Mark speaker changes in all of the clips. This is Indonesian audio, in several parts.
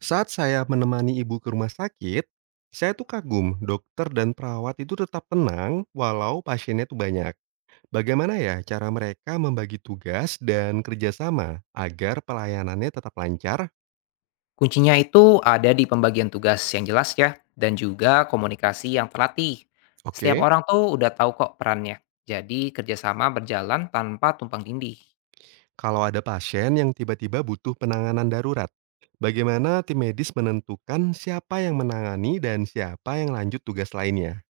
Speaker 1: Saat saya menemani ibu ke rumah sakit, saya tuh kagum dokter dan perawat itu tetap tenang walau pasiennya tuh banyak. Bagaimana ya cara mereka membagi tugas dan kerjasama agar pelayanannya tetap lancar?
Speaker 2: Kuncinya itu ada di pembagian tugas yang jelas ya, dan juga komunikasi yang terlatih. Setiap
Speaker 1: Oke,
Speaker 2: orang tuh udah tahu kok perannya, jadi kerjasama berjalan tanpa tumpang tindih.
Speaker 1: kalau ada pasien yang tiba-tiba butuh penanganan darurat, bagaimana tim medis menentukan siapa yang menangani dan siapa yang lanjut tugas lainnya?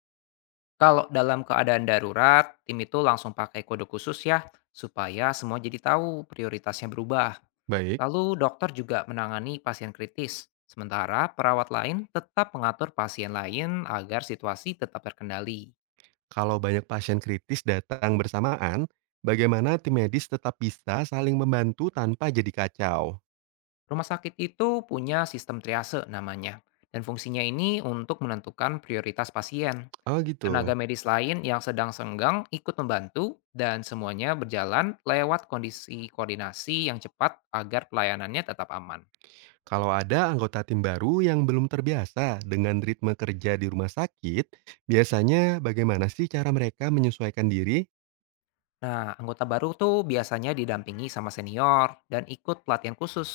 Speaker 2: Kalau dalam keadaan darurat, tim itu langsung pakai kode khusus ya, supaya semua jadi tahu prioritasnya berubah.
Speaker 1: Baik.
Speaker 2: Lalu dokter juga menangani pasien kritis, sementara perawat lain tetap mengatur pasien lain agar situasi tetap terkendali.
Speaker 1: Kalau banyak pasien kritis datang bersamaan, bagaimana tim medis tetap bisa saling membantu tanpa jadi kacau?
Speaker 2: Rumah sakit itu punya sistem triase namanya, dan fungsinya ini untuk menentukan prioritas pasien.
Speaker 1: Oh
Speaker 2: Tenaga
Speaker 1: gitu.
Speaker 2: medis lain yang sedang senggang ikut membantu dan semuanya berjalan lewat kondisi koordinasi yang cepat agar pelayanannya tetap aman.
Speaker 1: Kalau ada anggota tim baru yang belum terbiasa dengan ritme kerja di rumah sakit, biasanya bagaimana sih cara mereka menyesuaikan diri?
Speaker 2: Nah, anggota baru tuh biasanya didampingi sama senior dan ikut pelatihan khusus.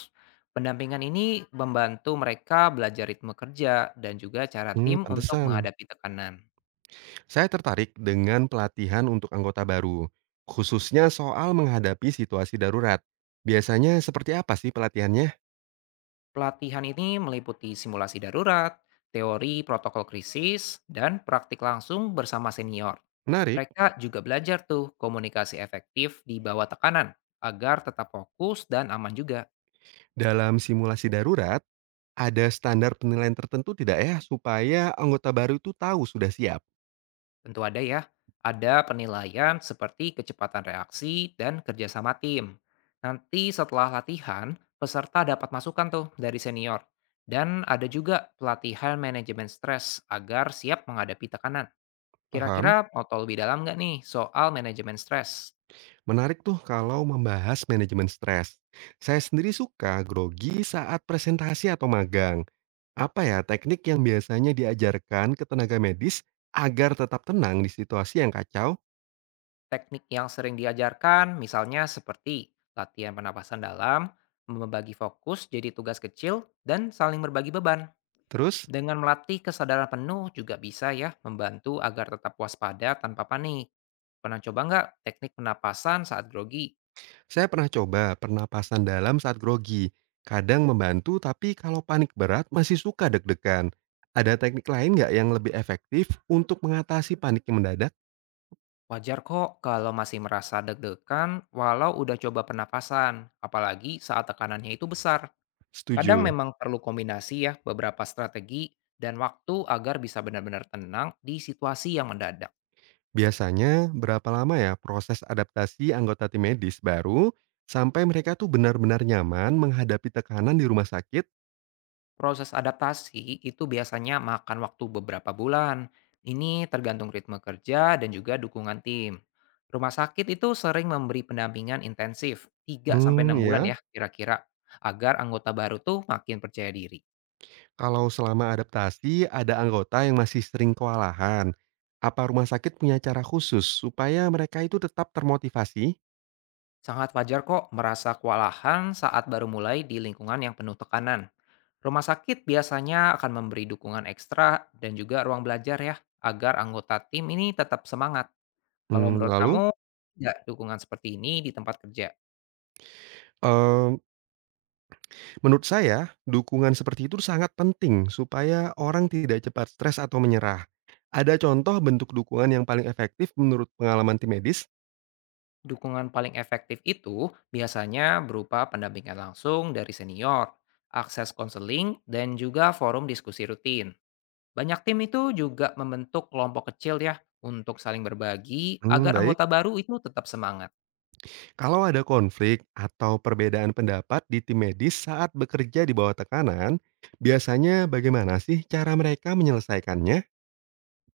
Speaker 2: Pendampingan ini membantu mereka belajar ritme kerja dan juga cara
Speaker 1: Hmm,
Speaker 2: tim untuk
Speaker 1: pantesan.
Speaker 2: menghadapi tekanan.
Speaker 1: Saya tertarik dengan pelatihan untuk anggota baru, khususnya soal menghadapi situasi darurat. Biasanya seperti apa sih pelatihannya?
Speaker 2: Pelatihan ini meliputi simulasi darurat, teori protokol krisis, dan praktik langsung bersama senior.
Speaker 1: Menarik.
Speaker 2: Mereka juga belajar tuh komunikasi efektif di bawah tekanan agar tetap fokus dan aman juga.
Speaker 1: Dalam simulasi darurat, ada standar penilaian tertentu tidak ya, supaya anggota baru itu tahu sudah siap?
Speaker 2: Tentu ada ya, ada penilaian seperti kecepatan reaksi dan kerjasama tim. Nanti setelah latihan, peserta dapat masukan tuh dari senior. Dan ada juga pelatihan manajemen stres agar siap menghadapi tekanan.
Speaker 1: Paham?
Speaker 2: Kira-kira mau tahu lebih dalam nggak nih soal manajemen stres?
Speaker 1: Menarik tuh kalau membahas manajemen stres. Saya sendiri suka grogi saat presentasi atau magang. Apa ya teknik yang biasanya diajarkan ke tenaga medis agar tetap tenang di situasi yang kacau?
Speaker 2: Teknik yang sering diajarkan misalnya seperti latihan pernapasan dalam, membagi fokus jadi tugas kecil, dan saling berbagi beban.
Speaker 1: Terus,
Speaker 2: Dengan melatih kesadaran penuh juga bisa ya membantu agar tetap waspada tanpa panik. Pernah coba nggak teknik penapasan saat grogi?
Speaker 1: saya pernah coba pernapasan dalam saat grogi. Kadang membantu, tapi kalau panik berat masih suka deg-degan. Ada teknik lain nggak yang lebih efektif untuk mengatasi panik yang mendadak?
Speaker 2: Wajar kok kalau masih merasa deg-degan walau udah coba pernapasan, apalagi saat tekanannya itu besar. Kadang
Speaker 1: Setuju.
Speaker 2: memang perlu kombinasi ya beberapa strategi dan waktu agar bisa benar-benar tenang di situasi yang mendadak.
Speaker 1: Biasanya berapa lama ya proses adaptasi anggota tim medis baru sampai mereka tuh benar-benar nyaman menghadapi tekanan di rumah sakit?
Speaker 2: Proses adaptasi itu biasanya makan waktu beberapa bulan. Ini tergantung ritme kerja dan juga dukungan tim. Rumah sakit itu sering memberi pendampingan intensif tiga sampai
Speaker 1: Hmm,
Speaker 2: enam bulan
Speaker 1: ya.
Speaker 2: ya kira-kira agar anggota baru tuh makin percaya diri.
Speaker 1: Kalau selama adaptasi ada anggota yang masih sering kewalahan, apa rumah sakit punya cara khusus supaya mereka itu tetap termotivasi?
Speaker 2: Sangat wajar kok merasa kewalahan saat baru mulai di lingkungan yang penuh tekanan. Rumah sakit biasanya akan memberi dukungan ekstra dan juga ruang belajar ya, agar anggota tim ini tetap semangat. Kalau
Speaker 1: Hmm,
Speaker 2: menurut
Speaker 1: lalu
Speaker 2: kamu, tidak dukungan seperti ini di tempat kerja.
Speaker 1: eh, menurut saya dukungan seperti itu sangat penting supaya orang tidak cepat stres atau menyerah. Ada contoh bentuk dukungan yang paling efektif menurut pengalaman tim medis?
Speaker 2: Dukungan paling efektif itu biasanya berupa pendampingan langsung dari senior, akses konseling, dan juga forum diskusi rutin. Banyak tim itu juga membentuk kelompok kecil ya untuk saling berbagi
Speaker 1: Hmm,
Speaker 2: agar
Speaker 1: baik.
Speaker 2: anggota baru itu tetap semangat.
Speaker 1: Kalau ada konflik atau perbedaan pendapat di tim medis saat bekerja di bawah tekanan, biasanya bagaimana sih cara mereka menyelesaikannya?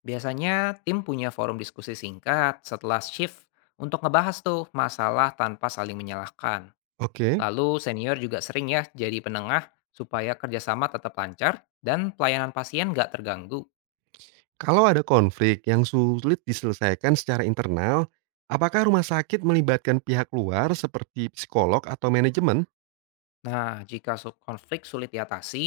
Speaker 2: Biasanya tim punya forum diskusi singkat setelah shift untuk ngebahas tuh masalah tanpa saling menyalahkan.
Speaker 1: Oke,
Speaker 2: Lalu senior juga sering ya jadi penengah supaya kerjasama tetap lancar dan pelayanan pasien nggak terganggu.
Speaker 1: kalau ada konflik yang sulit diselesaikan secara internal, apakah rumah sakit melibatkan pihak luar seperti psikolog atau manajemen?
Speaker 2: Nah, jika konflik sulit diatasi,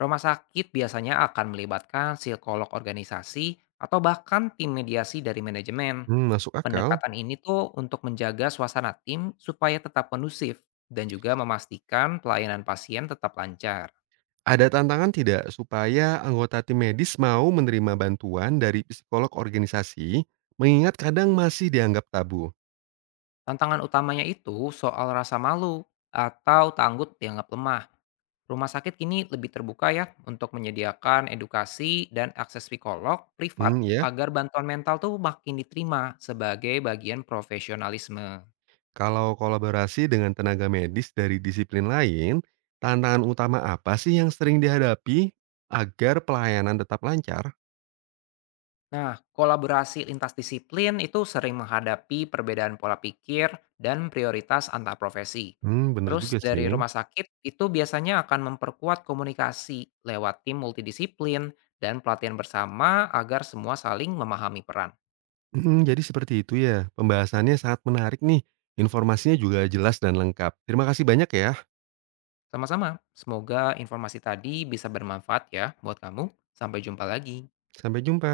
Speaker 2: rumah sakit biasanya akan melibatkan psikolog organisasi atau bahkan tim mediasi dari manajemen.
Speaker 1: Hmm, masuk akal.
Speaker 2: Pendekatan ini tuh untuk menjaga suasana tim supaya tetap kondusif dan juga memastikan pelayanan pasien tetap lancar.
Speaker 1: Ada tantangan tidak supaya anggota tim medis mau menerima bantuan dari psikolog organisasi, mengingat kadang masih dianggap tabu?
Speaker 2: Tantangan utamanya itu soal rasa malu atau tanggut dianggap lemah. Rumah sakit kini lebih terbuka ya untuk menyediakan edukasi dan akses psikolog privat
Speaker 1: Hmm, ya.
Speaker 2: agar bantuan mental tuh makin diterima sebagai bagian profesionalisme.
Speaker 1: Kalau kolaborasi dengan tenaga medis dari disiplin lain, tantangan utama apa sih yang sering dihadapi agar pelayanan tetap lancar?
Speaker 2: Nah, kolaborasi lintas disiplin itu sering menghadapi perbedaan pola pikir dan prioritas antar profesi.
Speaker 1: Hmm, bener
Speaker 2: Terus
Speaker 1: juga
Speaker 2: dari
Speaker 1: sih.
Speaker 2: rumah sakit itu biasanya akan memperkuat komunikasi lewat tim multidisiplin dan pelatihan bersama agar semua saling memahami peran.
Speaker 1: Hmm, jadi seperti itu ya. Pembahasannya sangat menarik nih. Informasinya juga jelas dan lengkap. Terima kasih banyak ya.
Speaker 2: Sama-sama, semoga informasi tadi bisa bermanfaat ya buat kamu. Sampai jumpa lagi.
Speaker 1: Sampai jumpa.